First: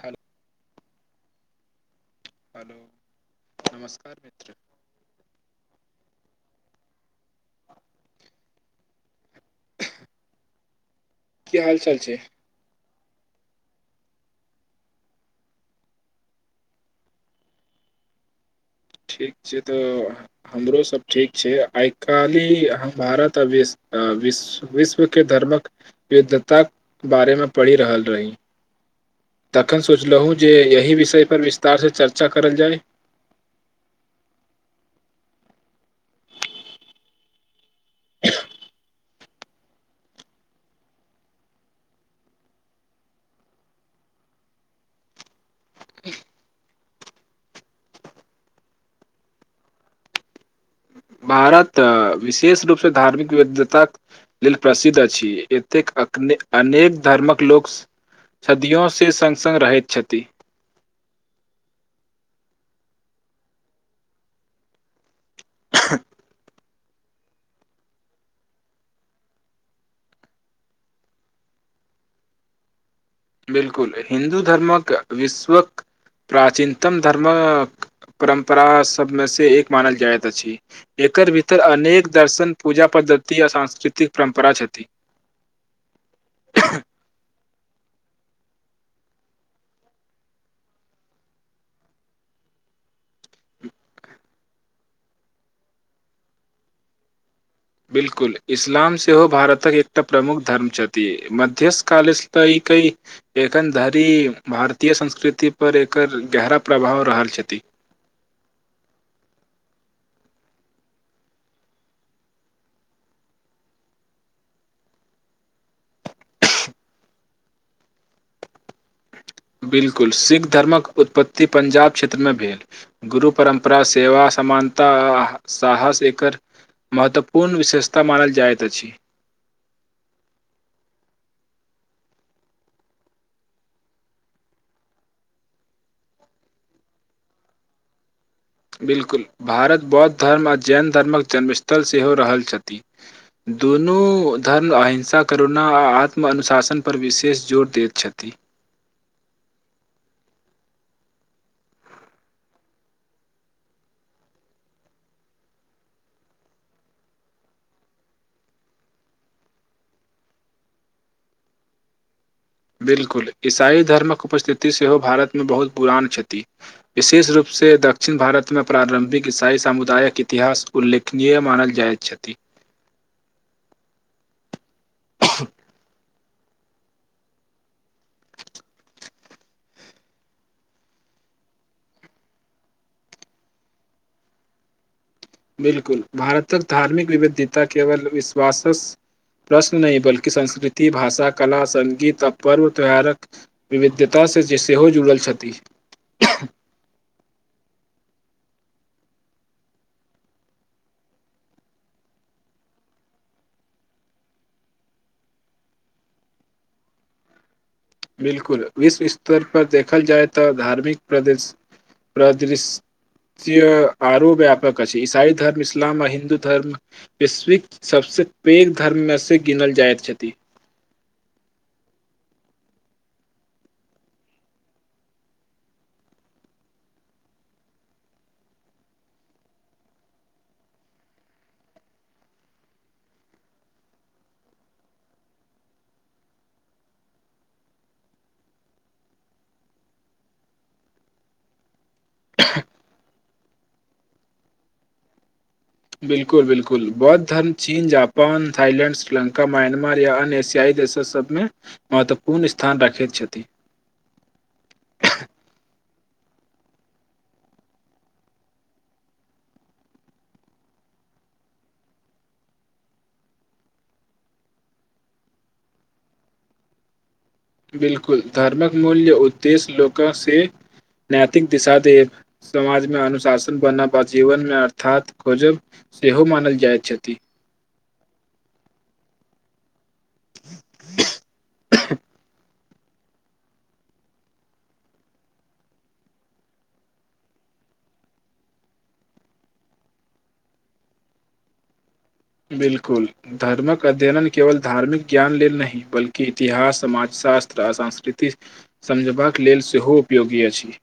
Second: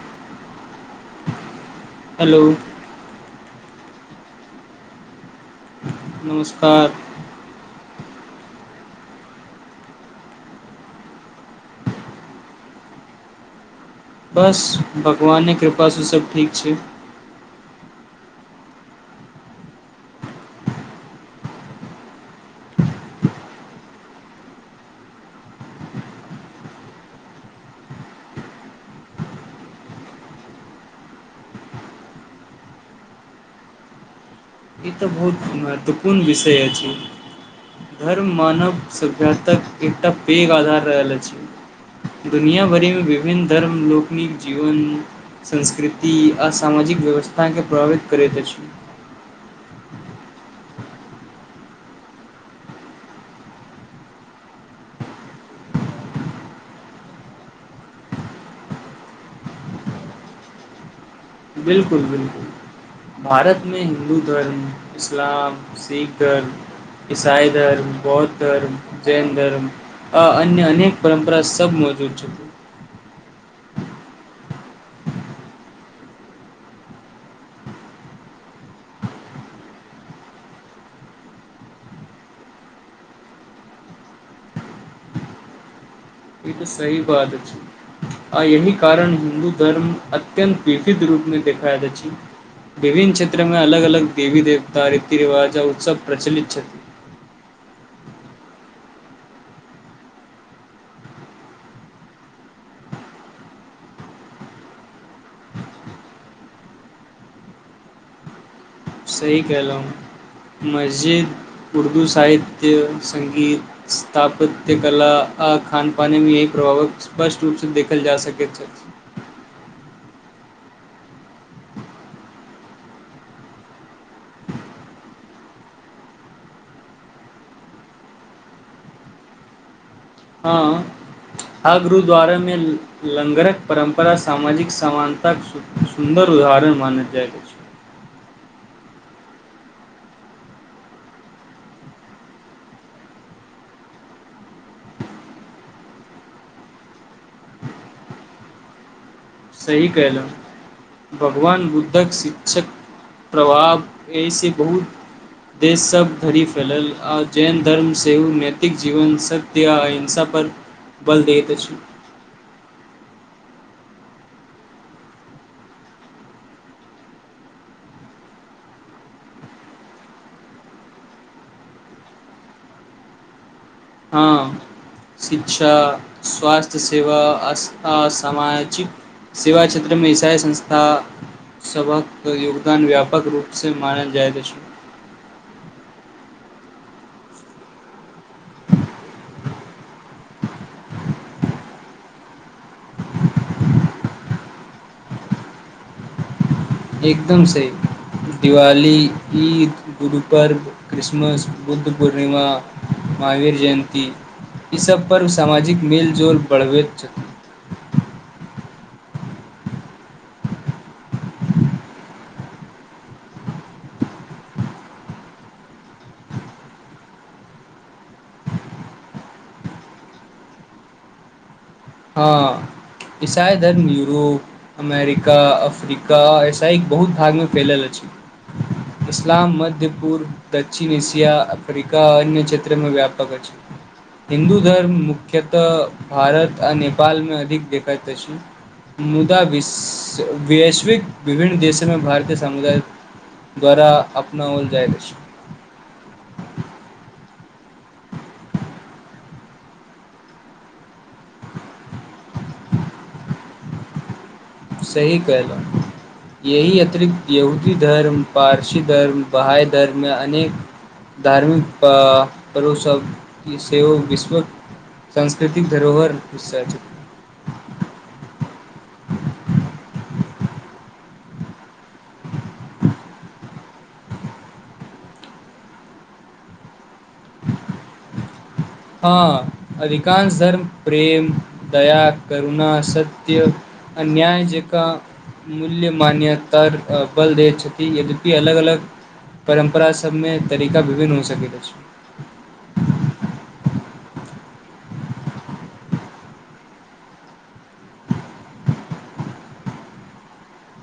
Hello. Hello. Hello नमस्कार मित्र। [unintelligible] नमस्कार। [unintelligible] की हाल चाल छै? बस, भगवानक कृपासं सब ठीक छै। ठीक छै त हमरो सब ठीक छै, आइ काल्हि हम भारत आ विश्व विश्व विश्वके धर्मक युद्धताक बारेमे पढ़ि रहल रही। तखन सोचलहुँ जे एहि विषय पर विस्तारसँ चर्चा करल जाय। ई त बहुत महत्वपूर्ण विषय अछि। धर्म मानव सभ्यताक एकटा पैघ आधार रहल अछि। दुनिया भरिमे विभिन्न धर्म लोकनिक जीवन संस्कृति आ सामाजिक व्यवस्थाके प्रभावित करैत अछि। भारत विशेष रूपसँ धार्मिक विविधताक लेल प्रसिद्ध अछि एतेक अने अनेक धर्मक लोक सदियों से संग संग रहैत छथि। बिलकुल बिलकुल, भारतमे हिन्दु धर्म इस्लाम, सिख धर्म ईसाई धर्म, बौद्ध धर्म, जैन धर्म आ अन्य अनेक परम्परा सब मौजूद छै। बिलकुल, हिन्दु धर्म विश्वक प्राचीनतम धर्म परम्परा सबमे से एक मानल जाइत अछि एकर भीतर अनेक दर्शन पूजा पद्धति आ सांस्कृतिक परम्परा छथि। ई त सही बात छै। आ एहि कारण हिन्दु धर्म अत्यन्त विविध रूपमे देखाइत अछि, विभिन्न क्षेत्रमे अलग अलग देवी देवता, रीति रिवाज आ उत्सव प्रचलित छथि। बिलकुल, इस्लाम सेहो भारतक एकटा प्रमुख धर्म छथि, मध्य कालसँ एखन धरि भारतीय संस्कृतिपर एकर गहरा प्रभाव रहल छथि। सही कहलहुँ, मस्जिद उर्दु साहित्य, संगीत, स्थापत्य कला आ खान पानमे एकर प्रभाव स्पष्ट रूपसँ देखल जा सकैत अछि। बिल्कुल, सिख धर्मक उत्पत्ति पंजाब क्षेत्रमे भेल। गुरु परम्परा, सेवा समानता आ साहस एकर महत्वपूर्ण विशेषता मानल जाइत अछि। हां आ गुरुद्वारामे लङ्गरक परम्परा सामाजिक समानताक सुन्दर उदाहरण मानल जाइत अछि। बिलकुल, भारत बौद्ध धर्म आ जैन धर्मक जन्मस्थल सेहो रहल छथि। दुनु धर्म अहिंसा, करुणा आ आत्मअनुशासन पर विशेष जोर दैत छथि। सही कयलहुँ, भगवान बुद्धक शिक्षक प्रभाव एहिसँ बहुत देश, सब धरि फैलल आ जैन धर्म सेहो नैतिक जीवन सत्य आ अहिंसापर बल दैत अछि। बिलकुल, इसाई धर्मक उपस्थिति सेहो भारतमे बहुत पुरान छथि, विशेष रूपसँ दक्षिण भारतमे प्रारम्भिक ईसाई समुदायक इतिहास उल्लेखनीय मानल जाइत छथि। हुं, शिक्षा, स्वास्थ्य सेवा आ सामाजिक सेवा क्षेत्रमे इसाई संस्था सभक योगदान व्यापक रूपसँ मानल जाइत अछि। बिलकुल, भारतक धार्मिक विविधता केवल विश्वासक प्रश्न नहि बल्कि संस्कृति, भाषा, कला, सगीत आ पर्व त्योहारक विविधता से सेहो जुड़ल छथि। एकदम सही, दिवाली, ईद, गुरु पर्ब, क्रिसमस, बुद्ध पूर्णिमा, महावीर जयन्ती ईसभ पर्व सामाजिक मेल जोल बढ़बैत छथि। बिलकुल, विश्व स्तर पर देखल जाय त धार्मिक प्रदृश परिदृश्य आरो व्यापक अछि ईसाई धर्म, इस्लाम आ हिन्दु धर्म, वैश्विक सबसं पैघ धर्म मे गिनल जाइत छथि। हां, ईसाई धर्म यूरोप, अमेरिका, अफ्रीका आ ईसाई बहुत भागमे फैलल अछि, इस्लाम मध्य पूर्व, दक्षिण एशिया, अफ्रीका आ अन्य क्षेत्रमे व्यापक अछि हिन्दू धर्म मुख्यतः भारत आ नेपालमे अधिक देखैत अछि मुदा वैश्विक विभिन्न देशमे भारतीय समुदाय द्वारा अपनाओल जाइत अछि। बिलकुल बिलकुल, बौद्ध धर्म चीन, जापान, थाईलैंड, श्रीलंका, म्यानमार या अन्य एशियाई देश सभमे महत्वपूर्ण स्थान राखैत छथि। सही कहलहुं। यही अतिरिक्त यहुदी धर्म, पारसी धर्म, बहाई धर्म या अनेक धार्मिक पर्व सब सेहो विश्वक सांस्कृतिक धरोहरक विषय छथि। बिलकुल, धर्मक मूल उद्देश्य लोक से नैतिक दिशा देब, समाजमे अनुशासन बना वा जीवनमे अर्थात खोजब सेहो मानल जाइत छथि। हां। अधिकांश धर्म प्रेम, दया कर करुणा, सत्य, अन्याय जेका मूल्य मान्यता बल दै छथि। यद्यपि अलग अलग परम्परा सबमे तरीका विभिन्न भ सकैत अछि। बिलकुल, धर्मक अध्ययन केवल धार्मिक ज्ञान लेल नहि बल्कि इतिहास समाज शास्त्र आ संस्कृति समझबाक लेल सेहो उपयोगी अछि।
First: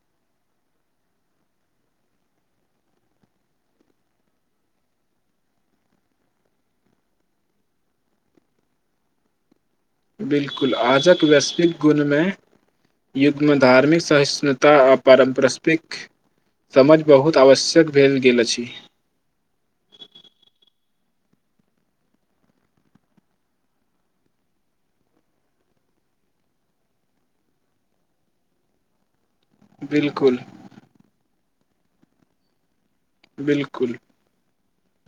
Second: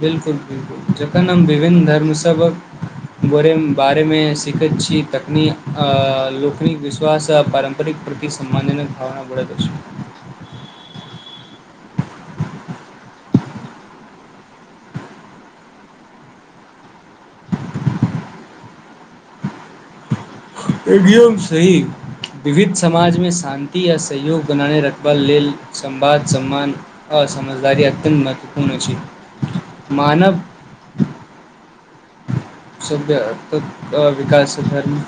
बिलकुल बिलकुल, जखन हम विभिन्न धर्म सबक बारेमे सीखैत छी तखनि लोकनिक विश्वास आ पारम्परिक प्रति सम्मानजनक भावना बढ़ैत अछि। बिलकुल, आजुक वैश्विक गुणमे युग्मधार्मिक सहिष्णुता आ पारम्परस्विक समझ बहुत आवश्यक भेल गेल अछि। एकदम सही, विविध समाजमे शान्ति आ सहयोग बनाने रखबा लेल संवाद, सम्मान आ समझदारी अत्यन्त महत्वपूर्ण अछि। बिल्कुल मानव [unintelligible] बिल्कुल विकास धर्म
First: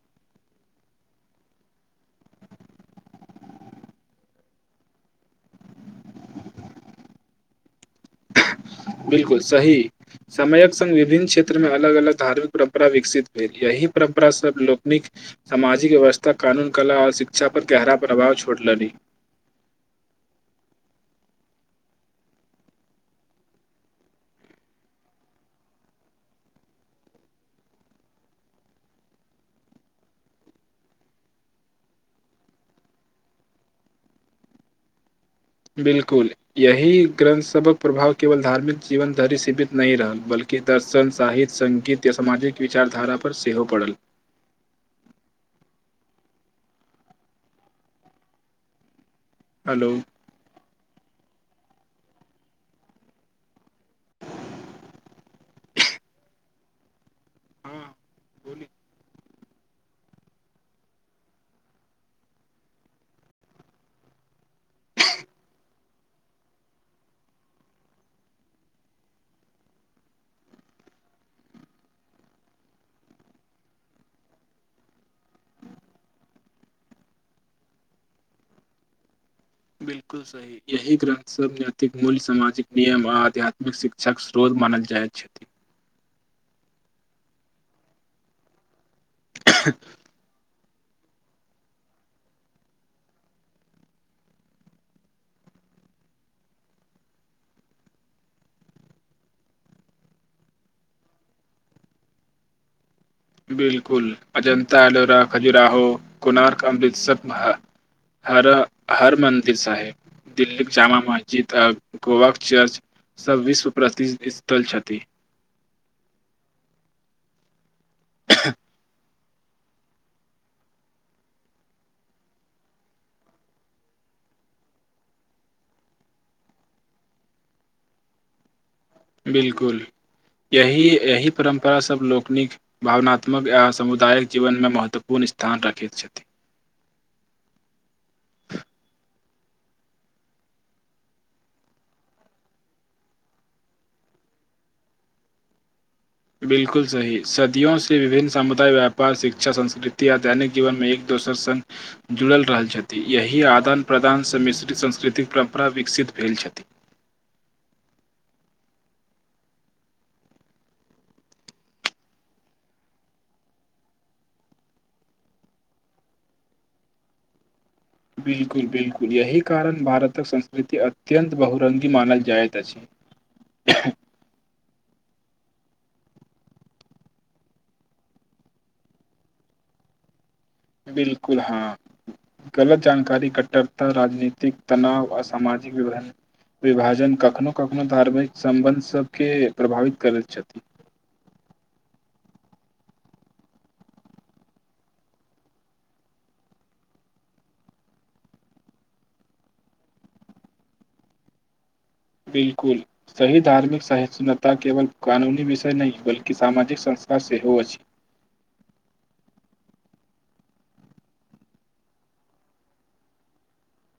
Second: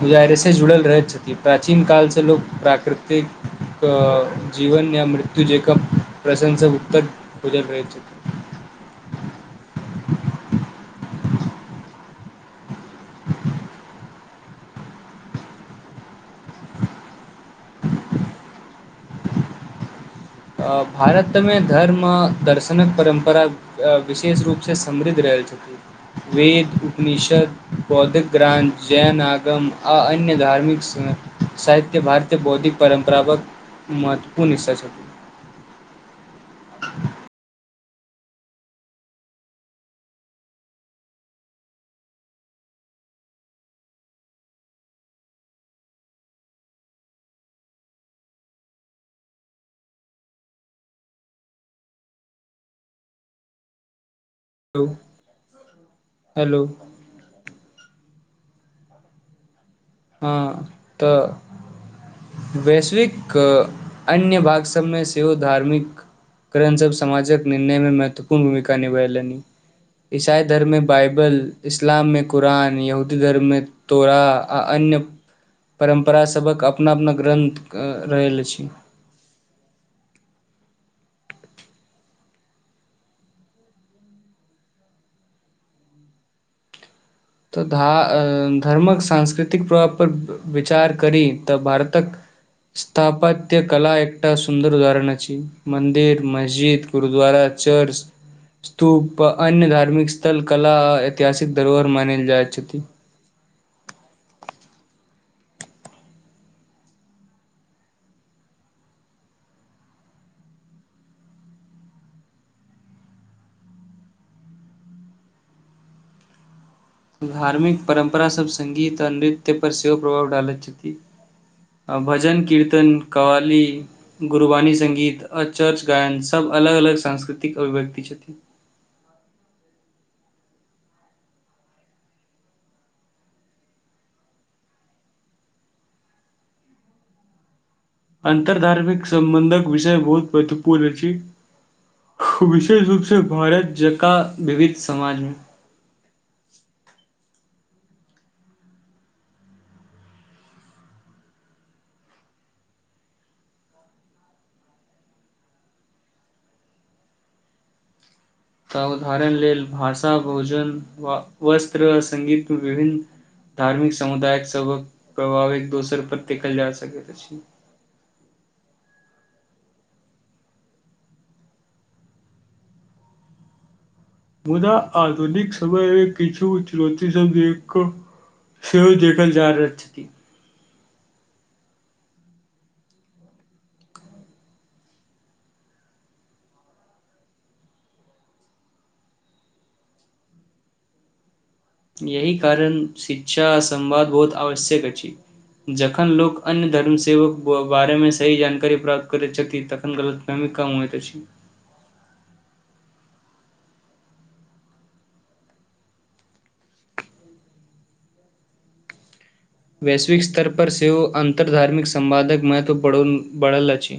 गुजारेसँ जुड़ल रहैत छथि प्राचीन कालसँ लोक प्राकृतिक अ जीवन या मृत्यु जेक प्रश्नसँ उत्तर खुजल रहैत छथि सङ्ग विभिन्न क्षेत्रमे अलग अलग धार्मिक परम्परा विकसित भेल। यही परम्परा सभ लोकनिक समाजिक व्यवस्था, कानून, कला आओर शिक्षा पर गहरा प्रभाव छोड़ली। अ भारतमे धर्म आ दर्शनक परम्परा विशेष रूप से समृद्ध रहल छथि। वेद, उपनिषद, बौद्धिक ग्रंथ, जैन आगम आ अन्य धार्मिक साहित्य भारतीय बौद्धिक परम्परावक महत्वपूर्ण हिस्सा छथि। बिलकुल यही ग्रन्थ सबहक प्रभाव केवल धार्मिक जीवन धरि सीमित नहि रहल, बल्कि दर्शन साहित्य सङ्गीत या सामाजिक विचारधारा पर सेहो पड़ल। हेलो लो हेलो हँ बोल हँ तऽ वैश्विक अन्य भाग सभमे सेहो धार्मिक ग्रंथ सभ समाजक निर्णयमे महत्वपूर्ण भूमिका निभेलनि। ईसाई धर्ममे बाइबल, इस्लाममे कुरान, यहूदी धर्ममे तोरा आ अन्य परम्परासभक अपना अपना ग्रन्थ अ रहल अछि। बिलकुल सही यही ग्रन्थसभ नैतिक मूल्य, सामाजिक नियम आ आध्यात्मिक शिक्षाक स्रोत मानल जाइत छथि। तऽ धा अऽ धर्मक सांस्कृतिक प्रभाव पर ब बे विचार करी तऽ भारतक स्थापत्य कला एकटा सुन्दर उदाहरण अछि। मन्दिर, मस्जिद, गुरुद्वारा, चर्च, स्तूप आ अन्य धार्मिक स्थल कला आ ऐतिहासिक धरोहर मान जाइ छथि। बिलकुल अजंता, एलोरा, खजुराहो, कोणार्क, अमृतसर हर हर मन्दिर साहेब, दिल्लीक जामा मस्जिद आ गोवाक चर्च सब विश्व प्रसिद्ध स्थल छथि। धार्मिक परम्परासब संगीत आ नृत्य त्य पर सेहो प्रभाव डालैत छथि। आ भजन, कीर्तन, कव्वाली, गुरवाणी संगीत आ चर्च गायन सब अलग अलग सांस्कृतिक अभिव्यक्ति छथिन। बिलकुल यहि एहि परम्परा सभ लोकनिक भावनात्मक आ समुदायक जीवनमे महत्वपूर्ण स्थान राखैत छथि। अन्तर धार्मिक सम्बन्धक विषय बहुत महत्वपूर्ण अछि, विशेष रूप से भारत जंका विविध समाजमे बिलकुल सही सदियोंसे विभिन्न सामुदाय व्यापार, शिक्षा, संस्कृति आ दैनिक जीवनमे एक दोसर सङ्ग जुड़ल रहल छथि यही आदान प्रदानसँ मिश्रित सांस्कृतिक परम्परा विकसित भेल छथि। त उदाहरण लेल भाषा, भोजन, व वस्त्र आ संगीतमे विभिन्न धार्मिक समुदायक सभक प्रभाव एक दोसर पर देखल जा सकैत अछि। बिलकुल बिलकुल यहि कारण भारतक संस्कृति अत्यंत बहुुरंगी मनाल जाइत अछि। मुदा आधुनिक समयमे किछु चुनौती सभ सेहो देखल जा रहल छथि। बिलकुल हँ, गलत जानकारी, कट्टरता, राजनीतिक तनाव आ सामाजिक वि विभाजन कखनो कखनो धार्मिक सम्बन्ध सभके प्रभावित करैत छथि। यही कारण शिक्षा आ संवाद बहुत आवश्यक अछि। जखन लोक अन्य धर्म सेवक बारेमे सही जानकारी प्राप्त करैत छथि तखन गलतफहमी कम होइत अछि। बिलकुल सही धार्मिक सहिष्णुता केवल क़ानूनी विषय नहि बल्कि सामाजिक संस्कार सेहो अछि। वैश्विक स्तर पर सेहो अन्तर धार्मिक संवादक महत्व ब बढ़ल अछि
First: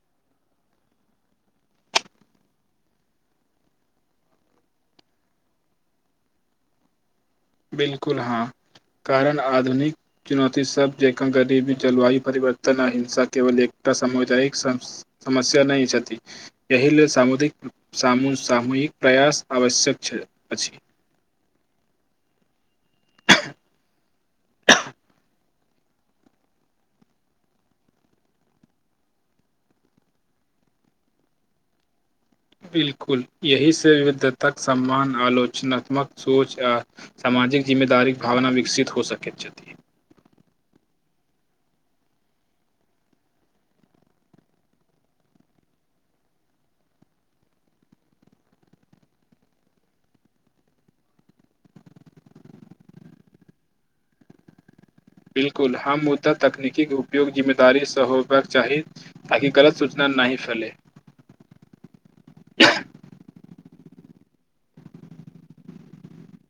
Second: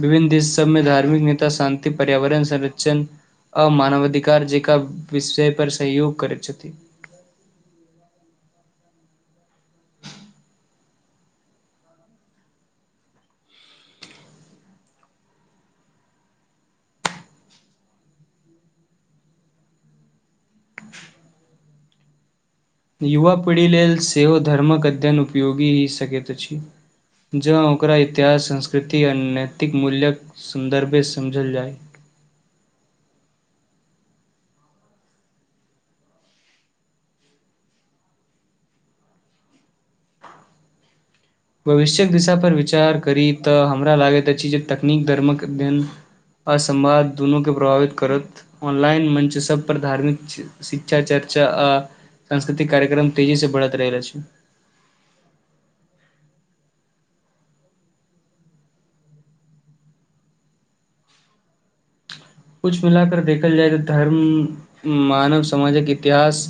विभिन्न देश सभमे धार्मिक नेता शान्ति, पर्यावरण संरक्षण आ मानवाधिकार जेकां विषय पर सहयोग करैत छथि बिलकुल हँ कारण आधुनिक चुनौती सब जेकां गरीबी, जलवायु परिवर्तन आ हिंसा केवल एकटा सामुदायिक समस्या नहि छथि। एहि लेल सामुदिक सामूहिक प्रयास आवश्यक छै अछि। युवा पीढ़ी लेल सेहो धर्मक अध्ययन उपयोगी ही सकैत अछि जँ ओकरा इतिहास, संस्कृति आ नैतिक मूल्य्यक सन्दर्भे समझल जाय। बिलकुल यहिसँ विविधताक सम्मान आलोचनात्मक सोच आ सामाजिक जिम्मेदारीक भावना विकसित हो सकैत छथि। भविष्यक दिशाापर विचार करी तऽ हमरा लागैत अछि जे तकनीक धर्मक अध्ययन आ समवाद दुनूकेँ प्रभावित करत ऑनलाइन मञ्च सभपर धार्मिक शिक्षा चर्चा आ सांस्कृतिक कार्यक्रम तेजीसँ बढ़ैत रहैत अछि। बिलकुल हम मुद्दा तकनीकीक उपयोग जिम्मेदारीसँ होयबाक चाही ताकि ग़लत सूचना नहि फैलय। कुछ मिला कर देखल जाए त धर्म मानव समाजक इतिहास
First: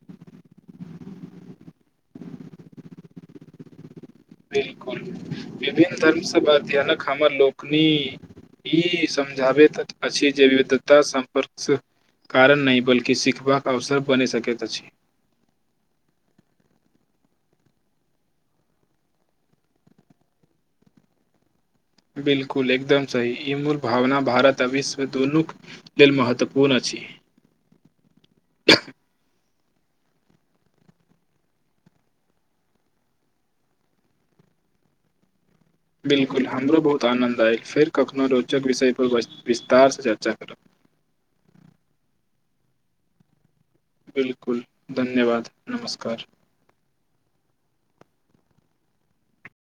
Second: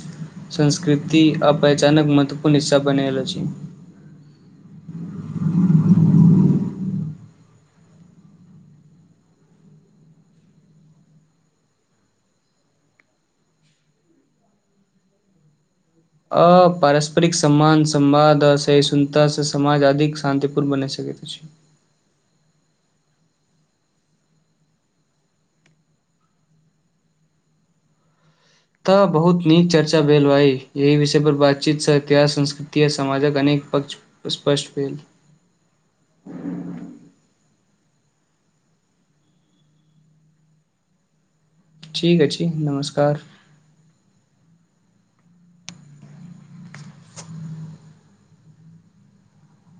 संस्कृति आ पहिचानक महत्वपूर्ण हिस्सा बन रहलो छै। बिलकुल विभिन्न धर्मसँ अध्ययनक हमर लोकनि ई समझाबैत अछि जे विविधता सम्पर्क कारण नहि बल्कि सिखबाक अवसर बनि सकैत अछि। अ पारस्परिक सम्मान, संवाद, आसहिष्णुतास समाज अधिक शान्तिपूर्ण बनि सकैत छै। बिलकुल एकदम सही ई मूल भावना भारत आ विश्व दुनूक लेल महत्वपूर्ण अछि। तऽ बहुत नीक चर्चा भेल भाई यहि विषय पर बातचीतसँ इतिहास, संस्कृति आ समाजक अनेक पक्ष स्पष्ट भेल। बिलकुल हमरो बहुत आनन्द आएल फेर कखनो रोचक विषय पर वस विस्तार से चर्चा करब। ठीक अछि नमस्कार। बिलकुल धन्यवाद नमस्कार।